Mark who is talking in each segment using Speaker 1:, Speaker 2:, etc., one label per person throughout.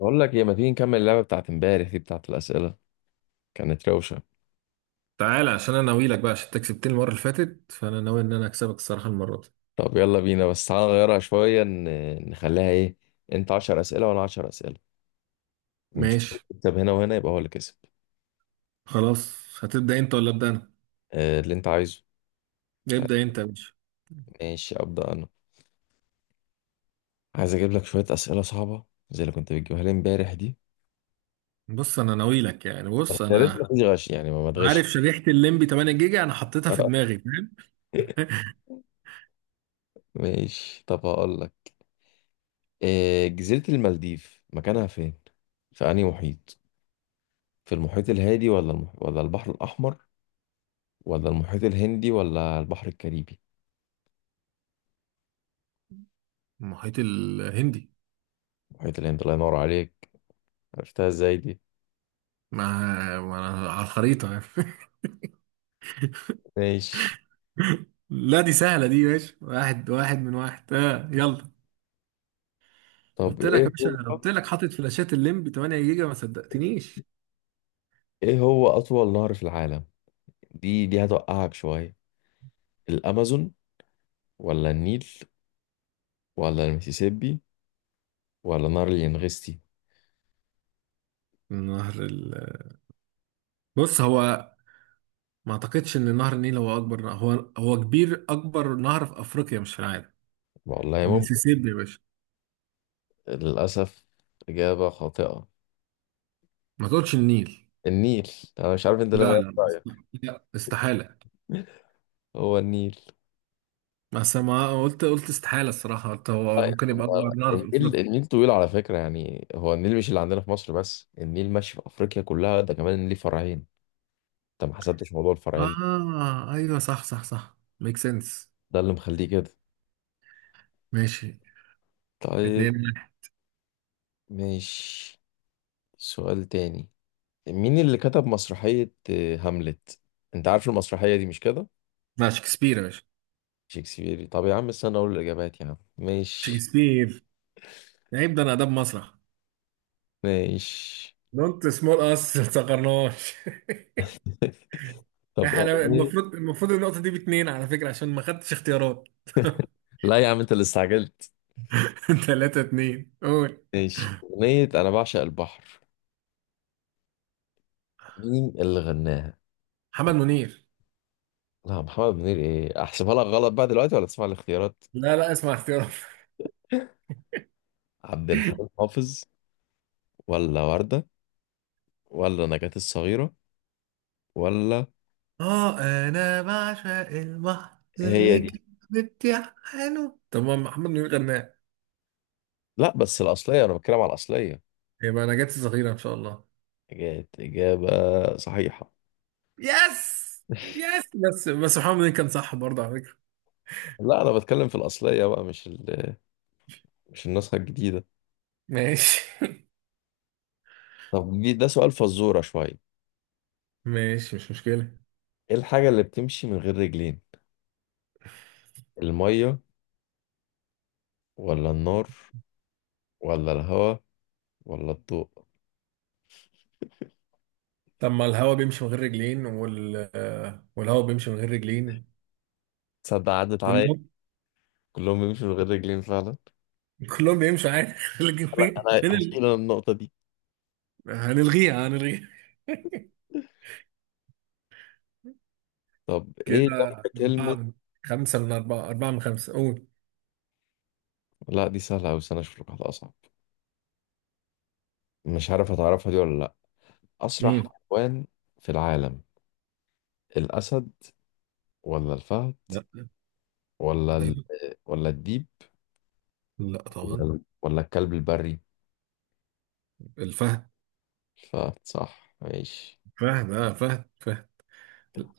Speaker 1: بقول لك ايه، ما تيجي نكمل اللعبه بتاعت امبارح دي بتاعت الاسئله؟ كانت روشه.
Speaker 2: تعالى عشان انا ناوي لك بقى، عشان انت كسبتني المره اللي فاتت، فانا ناوي ان انا اكسبك الصراحه المره دي.
Speaker 1: طب يلا بينا، بس تعالى نغيرها شويه، نخليها ايه، انت 10 اسئله وانا 10 اسئله، ونشوف اللي
Speaker 2: ماشي،
Speaker 1: يكسب هنا، وهنا يبقى هو اللي كسب.
Speaker 2: خلاص. هتبدا انت ولا ابدا انا؟
Speaker 1: اللي انت عايزه. طيب،
Speaker 2: ابدا انت يا باشا.
Speaker 1: ماشي ابدا انا. عايز اجيب لك شويه اسئله صعبه زي اللي كنت بتجيبها لي امبارح دي.
Speaker 2: بص انا ناوي لك يعني،
Speaker 1: بس
Speaker 2: بص
Speaker 1: يا ريت ما
Speaker 2: انا
Speaker 1: فيش غش، يعني ما تغش.
Speaker 2: عارف شريحه الليمبي 8 جيجا انا حطيتها في دماغي، فاهم؟
Speaker 1: ماشي، طب هقول لك. جزيره المالديف مكانها فين؟ في انهي محيط؟ في المحيط الهادي ولا ولا البحر الاحمر، ولا المحيط الهندي، ولا البحر الكاريبي؟
Speaker 2: المحيط الهندي.
Speaker 1: المحيط الهندي، الله ينور عليك. عرفتها ازاي دي؟
Speaker 2: مع على الخريطه يعني.
Speaker 1: ماشي.
Speaker 2: لا دي سهله دي يا باشا، واحد واحد من واحد، آه يلا.
Speaker 1: طب
Speaker 2: قلت لك يا
Speaker 1: ايه
Speaker 2: باشا،
Speaker 1: هو،
Speaker 2: قلت لك حاطط فلاشات الليمبي 8 جيجا، ما صدقتنيش.
Speaker 1: ايه هو اطول نهر في العالم؟ دي هتوقعك شوية. الامازون، ولا النيل، ولا المسيسيبي، ولا نهر الينغستي؟
Speaker 2: نهر ال... بص، هو ما اعتقدش ان نهر النيل هو اكبر نهر. هو كبير، اكبر نهر في افريقيا مش في العالم.
Speaker 1: والله ممكن.
Speaker 2: المسيسيبي يا باشا.
Speaker 1: للاسف، اجابة خاطئة.
Speaker 2: ما تقولش النيل.
Speaker 1: النيل. انا مش عارف انت ليه
Speaker 2: لا،
Speaker 1: غيرت
Speaker 2: لا،
Speaker 1: رايك.
Speaker 2: لا، استحالة.
Speaker 1: هو النيل.
Speaker 2: بس ما قلت استحالة الصراحة، قلت هو
Speaker 1: طيب،
Speaker 2: ممكن يبقى اكبر
Speaker 1: هو
Speaker 2: نهر في
Speaker 1: النيل،
Speaker 2: افريقيا.
Speaker 1: النيل طويل على فكرة، يعني هو النيل مش اللي عندنا في مصر بس، النيل ماشي في أفريقيا كلها، ده كمان ليه فرعين. انت ما حسبتش موضوع الفرعين،
Speaker 2: اه، ايوه، صح صح صح، ميك سنس.
Speaker 1: ده اللي مخليه كده.
Speaker 2: ماشي.
Speaker 1: طيب.
Speaker 2: 2-1.
Speaker 1: ماشي، سؤال تاني. مين اللي كتب مسرحية هاملت؟ انت عارف المسرحية دي مش كده.
Speaker 2: لا، شكسبير يا باشا.
Speaker 1: شكسبيري؟ طب يا عم استنى اقول الاجابات يا عم. ماشي.
Speaker 2: شكسبير. عيب، ده انا اداب مسرح.
Speaker 1: ماشي.
Speaker 2: دونت سمول اس، ما تصغرناش.
Speaker 1: طب
Speaker 2: احنا
Speaker 1: أغنية،
Speaker 2: المفروض النقطة دي باتنين على فكرة، عشان ما خدتش اختيارات.
Speaker 1: لا يا عم انت اللي استعجلت.
Speaker 2: 3 2 قول.
Speaker 1: ماشي، أغنية أنا بعشق البحر، مين اللي غناها؟
Speaker 2: محمد منير.
Speaker 1: لا، محمد منير إيه؟ أحسبها لك غلط بقى دلوقتي ولا تسمع الاختيارات؟
Speaker 2: لا، لا، اسمع اختيارات.
Speaker 1: عبد الحليم حافظ، ولا وردة، ولا نجاة الصغيرة، ولا؟
Speaker 2: اه، انا بعشق البحر
Speaker 1: هي دي.
Speaker 2: زيك. بتحنه، طب ما محمد منير غناه.
Speaker 1: لا بس الأصلية، أنا بتكلم على الأصلية.
Speaker 2: يبقى انا جت صغيرة ان شاء الله.
Speaker 1: كانت إجابة صحيحة.
Speaker 2: يس، يس، بس محمد منير كان صح برضه على فكرة.
Speaker 1: لا أنا بتكلم في الأصلية بقى، مش النسخة الجديدة.
Speaker 2: ماشي.
Speaker 1: طب ده سؤال فزورة شوية.
Speaker 2: ماشي، مش مشكلة.
Speaker 1: إيه الحاجة اللي بتمشي من غير رجلين؟ المية، ولا النار، ولا الهواء، ولا الضوء؟
Speaker 2: طب ما الهوا بيمشي من غير رجلين، والهوا بيمشي من غير رجلين.
Speaker 1: تصدق عدت عليا،
Speaker 2: كلهم.
Speaker 1: كلهم بيمشوا من غير رجلين فعلا.
Speaker 2: كلهم بيمشوا عادي. لكن
Speaker 1: لا
Speaker 2: فين
Speaker 1: أنا
Speaker 2: فين
Speaker 1: هشيل
Speaker 2: ال...
Speaker 1: أنا النقطة دي.
Speaker 2: هنلغيها، هنلغيها.
Speaker 1: طب إيه
Speaker 2: كده.
Speaker 1: جنب
Speaker 2: أربعة
Speaker 1: كلمة؟
Speaker 2: من خمسة، قول.
Speaker 1: لا دي سهلة أوي، استنى أشوف لك واحدة أصعب. مش عارف هتعرفها دي ولا لأ. أسرع
Speaker 2: امم
Speaker 1: حيوان في العالم، الأسد، ولا الفهد،
Speaker 2: لا.
Speaker 1: ولا ال...
Speaker 2: ايوه.
Speaker 1: ولا الديب،
Speaker 2: لا طبعا.
Speaker 1: ولا الكلب البري؟
Speaker 2: الفهد.
Speaker 1: الفهد صح، ماشي.
Speaker 2: فهد، اه، فهد فهد.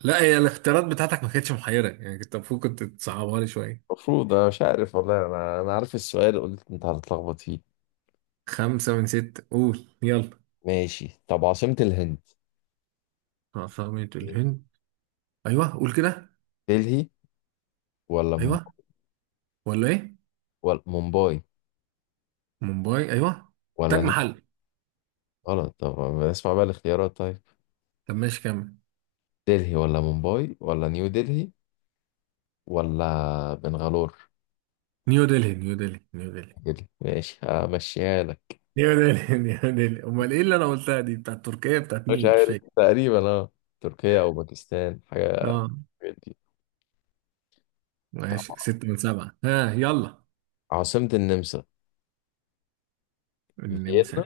Speaker 2: لا، هي الاختيارات بتاعتك ما كانتش محيرة يعني، كنت المفروض كنت تصعبها لي شوية.
Speaker 1: المفروض انا مش عارف والله، انا عارف السؤال قلت انت هتتلخبط فيه.
Speaker 2: خمسة من ستة، قول يلا.
Speaker 1: ماشي. طب عاصمة الهند،
Speaker 2: عاصمة الهند. ايوه، قول كده.
Speaker 1: دلهي، ولا مم...
Speaker 2: ايوه، ولا ايه؟
Speaker 1: ولا مومباي،
Speaker 2: مومباي، ايوه. تاج
Speaker 1: ولا نيو؟
Speaker 2: محل.
Speaker 1: غلط، طب اسمع بقى الاختيارات طيب.
Speaker 2: طب ماشي، كمل.
Speaker 1: دلهي، ولا مومباي، ولا نيو دلهي، ولا بنغالور؟
Speaker 2: نيو دلهي، نيو دلهي، نيو دلهي.
Speaker 1: كده ماشي، همشيها لك.
Speaker 2: نيو دلهي. نيو دلهي. امال ايه اللي انا قلتها دي، بتاعت تركيا، بتاعت
Speaker 1: مش
Speaker 2: مين مش
Speaker 1: عارف
Speaker 2: فاكر.
Speaker 1: تقريبا، اه تركيا او باكستان، حاجة من
Speaker 2: اه.
Speaker 1: الحاجات دي. طب
Speaker 2: ماشي، ستة من سبعة، ها يلا.
Speaker 1: عاصمة النمسا، فيينا؟
Speaker 2: النمسا.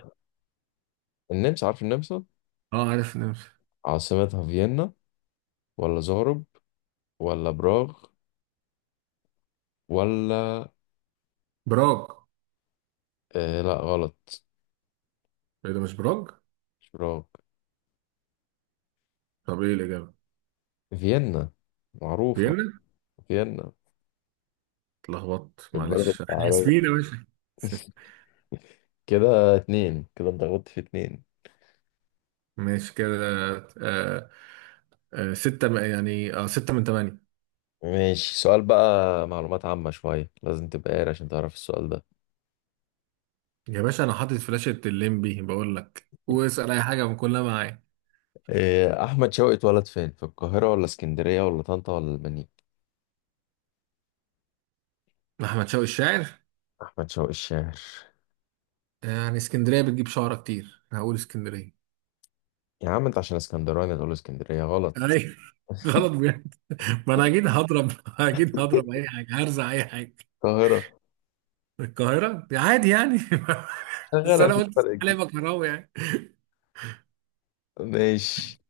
Speaker 1: النمسا، عارف النمسا؟
Speaker 2: اه، عارف النمسا.
Speaker 1: عاصمتها فيينا، ولا زغرب، ولا براغ، ولا؟
Speaker 2: براج.
Speaker 1: لا غلط،
Speaker 2: ايه ده، مش براج؟
Speaker 1: مش براغ.
Speaker 2: طب ايه الإجابة؟
Speaker 1: فيينا، معروفة.
Speaker 2: فيينا.
Speaker 1: فيينا.
Speaker 2: اتلخبطت،
Speaker 1: البلد
Speaker 2: معلش، احنا
Speaker 1: الشعبية.
Speaker 2: اسفين يا باشا. س-
Speaker 1: كده اتنين، كده انت غلطت في اتنين.
Speaker 2: ماشي كده. آه. آه، يعني، ستة من تمانية.
Speaker 1: ماشي، سؤال بقى معلومات عامة شوية، لازم تبقى قاري عشان تعرف السؤال ده.
Speaker 2: يا باشا، أنا حاطط فلاشة الليمبي، بقول لك واسأل أي حاجة من كلها معايا.
Speaker 1: أحمد شوقي اتولد فين؟ في القاهرة، ولا اسكندرية، ولا طنطا، ولا المنيا؟
Speaker 2: أحمد شوقي الشاعر.
Speaker 1: أحمد شوقي الشاعر.
Speaker 2: يعني اسكندرية بتجيب شعرة كتير، أنا هقول اسكندرية.
Speaker 1: يا عم أنت عشان اسكندراني تقول اسكندرية، غلط.
Speaker 2: أيوة، غلط بجد. ما أنا أكيد هضرب، أكيد هضرب أي حاجة، هرزع أي حاجة.
Speaker 1: القاهرة.
Speaker 2: من القاهرة عادي يعني. بس
Speaker 1: شغالة
Speaker 2: أنا
Speaker 1: في
Speaker 2: قلت
Speaker 1: فرق
Speaker 2: علي
Speaker 1: كبير.
Speaker 2: بكراوي يعني.
Speaker 1: ماشي.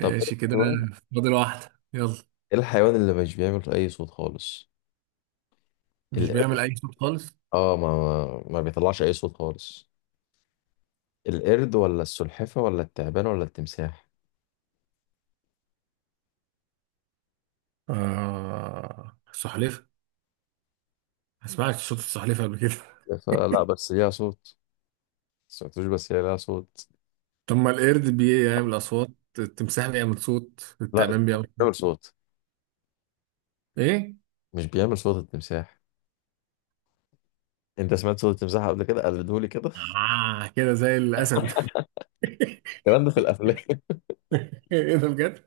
Speaker 1: طب ايه
Speaker 2: كده.
Speaker 1: الحيوان،
Speaker 2: فاضل واحدة، يلا.
Speaker 1: ايه الحيوان اللي مش بيعمل اي صوت خالص؟
Speaker 2: مش
Speaker 1: القرد؟
Speaker 2: بيعمل أي صوت خالص.
Speaker 1: اه، ما بيطلعش اي صوت خالص. القرد، ولا السلحفة، ولا التعبان، ولا التمساح؟
Speaker 2: آه، السلحفاة. ما سمعتش صوت السلحفاة قبل كده.
Speaker 1: السلحفة لا، بس ليها صوت. سمعتوش بس هي ليها صوت.
Speaker 2: طب ما القرد بيعمل أصوات، التمساح بيعمل صوت،
Speaker 1: لا ده
Speaker 2: التعبان بيعمل
Speaker 1: بيعمل
Speaker 2: صوت.
Speaker 1: صوت.
Speaker 2: إيه؟
Speaker 1: مش بيعمل صوت التمساح؟ انت سمعت صوت التمساح قبل كده؟ قلدهولي كده.
Speaker 2: آه، كده زي الأسد.
Speaker 1: الكلام ده في الافلام.
Speaker 2: إيه ده، بجد؟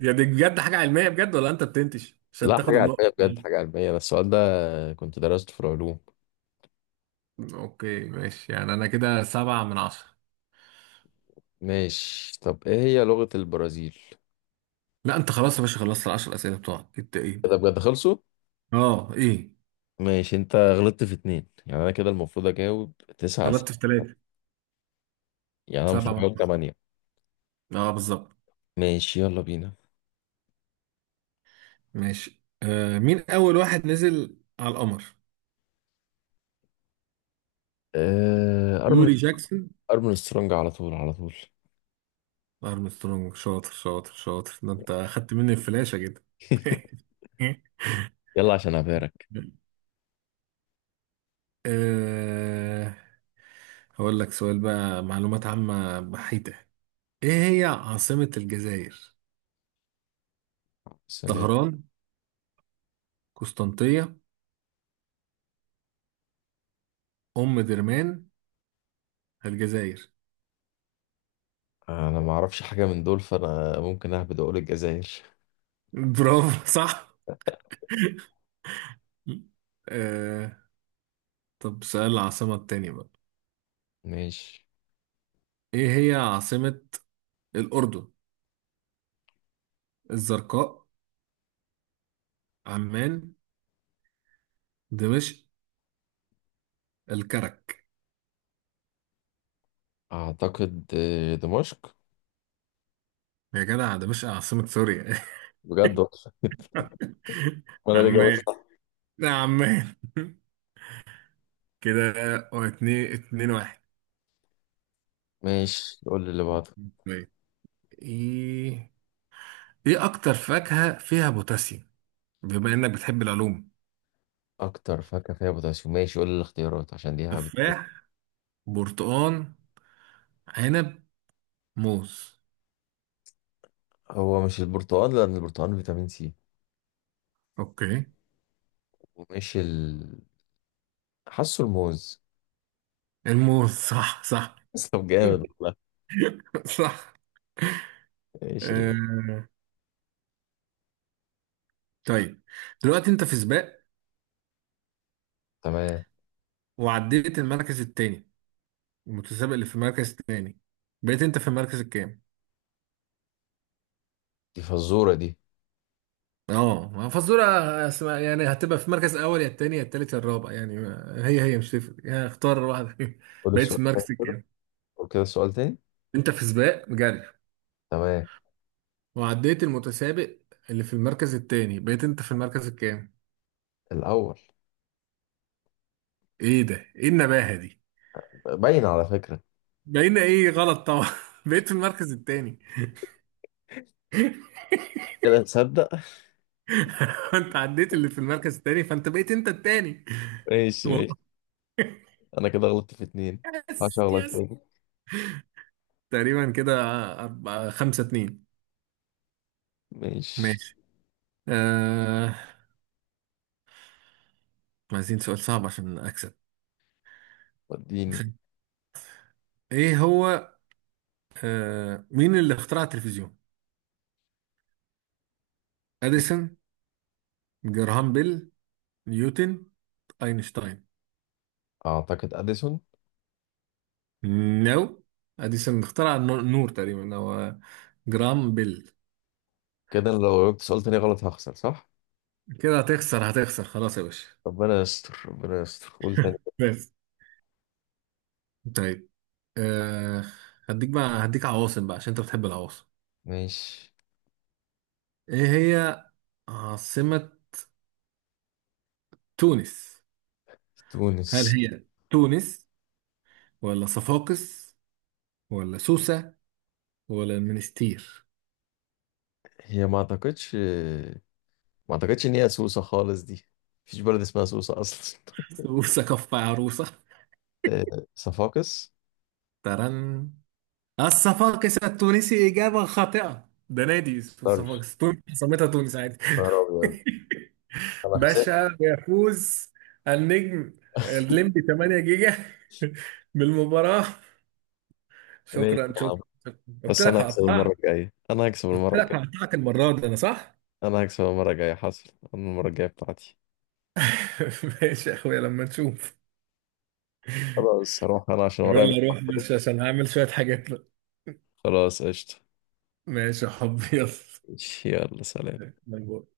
Speaker 2: يعني دي بجد حاجة علمية بجد، ولا أنت بتنتش عشان
Speaker 1: لا،
Speaker 2: تاخد
Speaker 1: حاجة
Speaker 2: النقطة؟
Speaker 1: علمية بجد، حاجة علمية ده السؤال ده، كنت درسته في العلوم.
Speaker 2: اوكي، ماشي، يعني انا كده سبعة من عشرة.
Speaker 1: ماشي. طب ايه هي لغة البرازيل؟
Speaker 2: لا انت خلاص يا باشا، خلصت العشر اسئله بتوعك، انت ايه؟
Speaker 1: إيه ده بجد خلصوا؟
Speaker 2: اه، ايه.
Speaker 1: ماشي، انت غلطت في اتنين يعني انا كده المفروض اجاوب تسعة
Speaker 2: غلطت في
Speaker 1: اسئله،
Speaker 2: ثلاثة.
Speaker 1: يعني انا
Speaker 2: سبعة
Speaker 1: المفروض
Speaker 2: واحد.
Speaker 1: اجاوب تمانية.
Speaker 2: اه، بالظبط.
Speaker 1: ماشي يلا بينا.
Speaker 2: ماشي. مين أول واحد نزل على القمر؟
Speaker 1: ارمن،
Speaker 2: يوري جاكسون.
Speaker 1: ارمن سترونج، على طول على طول.
Speaker 2: أرمسترونج، شاطر شاطر شاطر، ده أنت أخدت مني الفلاشة كده.
Speaker 1: يلا عشان ابارك.
Speaker 2: آه. هقول لك سؤال بقى معلومات عامة بحيتة. إيه هي عاصمة الجزائر؟
Speaker 1: بس انا،
Speaker 2: طهران، قسنطينة، أم درمان، الجزائر.
Speaker 1: أنا ما اعرفش حاجه من دول، فانا ممكن اهبد، اقول الجزائر.
Speaker 2: برافو، صح. آه. طب، سؤال العاصمة التانية بقى.
Speaker 1: ماشي.
Speaker 2: ايه هي عاصمة الأردن؟ الزرقاء، عمان، دمشق، الكرك.
Speaker 1: اعتقد دمشق.
Speaker 2: يا جدع، دمشق عاصمة سوريا.
Speaker 1: بجد والله. انا اللي جاوبت
Speaker 2: عمان،
Speaker 1: صح.
Speaker 2: لا عمان. كده. اتنين واحد.
Speaker 1: ماشي قول لي اللي بعده.
Speaker 2: طيب، ايه ايه أكتر فاكهة فيها بوتاسيوم؟ بما إنك بتحب العلوم.
Speaker 1: اكتر فاكهه فيها بوتاسيوم، ماشي قول لي الاختيارات عشان دي هبد.
Speaker 2: تفاح، برتقان، عنب، موز.
Speaker 1: هو مش البرتقال، لان البرتقال فيتامين سي،
Speaker 2: اوكي،
Speaker 1: ومش ال... حاسه الموز.
Speaker 2: الموز، صح صح.
Speaker 1: بس طب جامد والله.
Speaker 2: صح.
Speaker 1: ايش ال...
Speaker 2: آه، طيب. دلوقتي انت في سباق،
Speaker 1: تمام.
Speaker 2: وعديت المركز التاني، المتسابق اللي في المركز التاني، بقيت انت في المركز الكام؟
Speaker 1: دي فزورة دي؟
Speaker 2: اه، ما فزورة اسمها، يعني هتبقى في المركز الاول يا التاني يا التالت يا الرابع، يعني هي مش تفرق، يعني اختار واحدة فيهم.
Speaker 1: قول
Speaker 2: بقيت
Speaker 1: السؤال
Speaker 2: في
Speaker 1: تاني
Speaker 2: المركز
Speaker 1: كده.
Speaker 2: الكام؟
Speaker 1: قول كده السؤال تاني.
Speaker 2: انت في سباق جري،
Speaker 1: تمام.
Speaker 2: وعديت المتسابق اللي في المركز التاني، بقيت انت في المركز الكام؟
Speaker 1: الأول.
Speaker 2: ايه ده، ايه النباهة دي؟
Speaker 1: باين على فكرة.
Speaker 2: بقينا ايه، غلط طبعا. بقيت في المركز التاني.
Speaker 1: كده تصدق.
Speaker 2: انت عديت اللي في المركز التاني، فانت بقيت انت التاني.
Speaker 1: ماشي ماشي.
Speaker 2: والله.
Speaker 1: أنا كده غلطت في اتنين.
Speaker 2: يس،
Speaker 1: هشغلك
Speaker 2: يس.
Speaker 1: تاني.
Speaker 2: تقريبا كده. أربعة، خمسة اتنين.
Speaker 1: ماشي،
Speaker 2: ماشي. آه. عايزين سؤال صعب عشان أكسب.
Speaker 1: وديني.
Speaker 2: إيه هو؟ مين اللي اخترع التلفزيون؟ أديسون، جراهام بيل، نيوتن، أينشتاين.
Speaker 1: أعتقد أديسون.
Speaker 2: نو. أديسون اخترع النور تقريبا، هو جراهام بيل.
Speaker 1: كده أنا لو جبت سؤال تاني غلط هخسر صح؟
Speaker 2: كده هتخسر، هتخسر خلاص يا باشا.
Speaker 1: ربنا يستر، ربنا يستر، قول تاني.
Speaker 2: بس. طيب. آه. هديك عواصم بقى، عشان أنت بتحب العواصم.
Speaker 1: ماشي.
Speaker 2: إيه هي عاصمة تونس؟ هل
Speaker 1: تونس.
Speaker 2: هي تونس، ولا صفاقس، ولا سوسة، ولا المنستير؟
Speaker 1: هي ما أعتقدش، ما أعتقدش إن هي سوسة خالص دي، مفيش بلد اسمها سوسة أصلا.
Speaker 2: سوسة كف عروسة.
Speaker 1: صفاقس.
Speaker 2: ترن. الصفاقس التونسي، إجابة خاطئة، ده نادي اسمه
Speaker 1: اقدرش.
Speaker 2: صفاقس، تونس سميتها تونس عادي.
Speaker 1: نهار ابيض. انا هكسب.
Speaker 2: باشا يفوز، النجم الليمبي 8 جيجا بالمباراة.
Speaker 1: ماشي
Speaker 2: شكرا
Speaker 1: يا عم،
Speaker 2: شكرا شكرا. قلت
Speaker 1: بس
Speaker 2: لك
Speaker 1: انا هكسب المره
Speaker 2: هقطعك.
Speaker 1: الجايه، انا هكسب
Speaker 2: قلت
Speaker 1: المره
Speaker 2: لك
Speaker 1: الجايه
Speaker 2: هقطعك المرة دي، أنا صح؟
Speaker 1: انا هكسب المره الجايه حصل. انا المره الجايه بتاعتي.
Speaker 2: ماشي يا أخويا، لما نشوف.
Speaker 1: خلاص هروح انا عشان ورايا
Speaker 2: ولا
Speaker 1: مشوار
Speaker 2: اروح،
Speaker 1: كده.
Speaker 2: بس عشان هعمل شوية حاجات بقى.
Speaker 1: خلاص قشطه.
Speaker 2: ماشي يا حبي.
Speaker 1: ماشي، يلا سلام.
Speaker 2: يلا.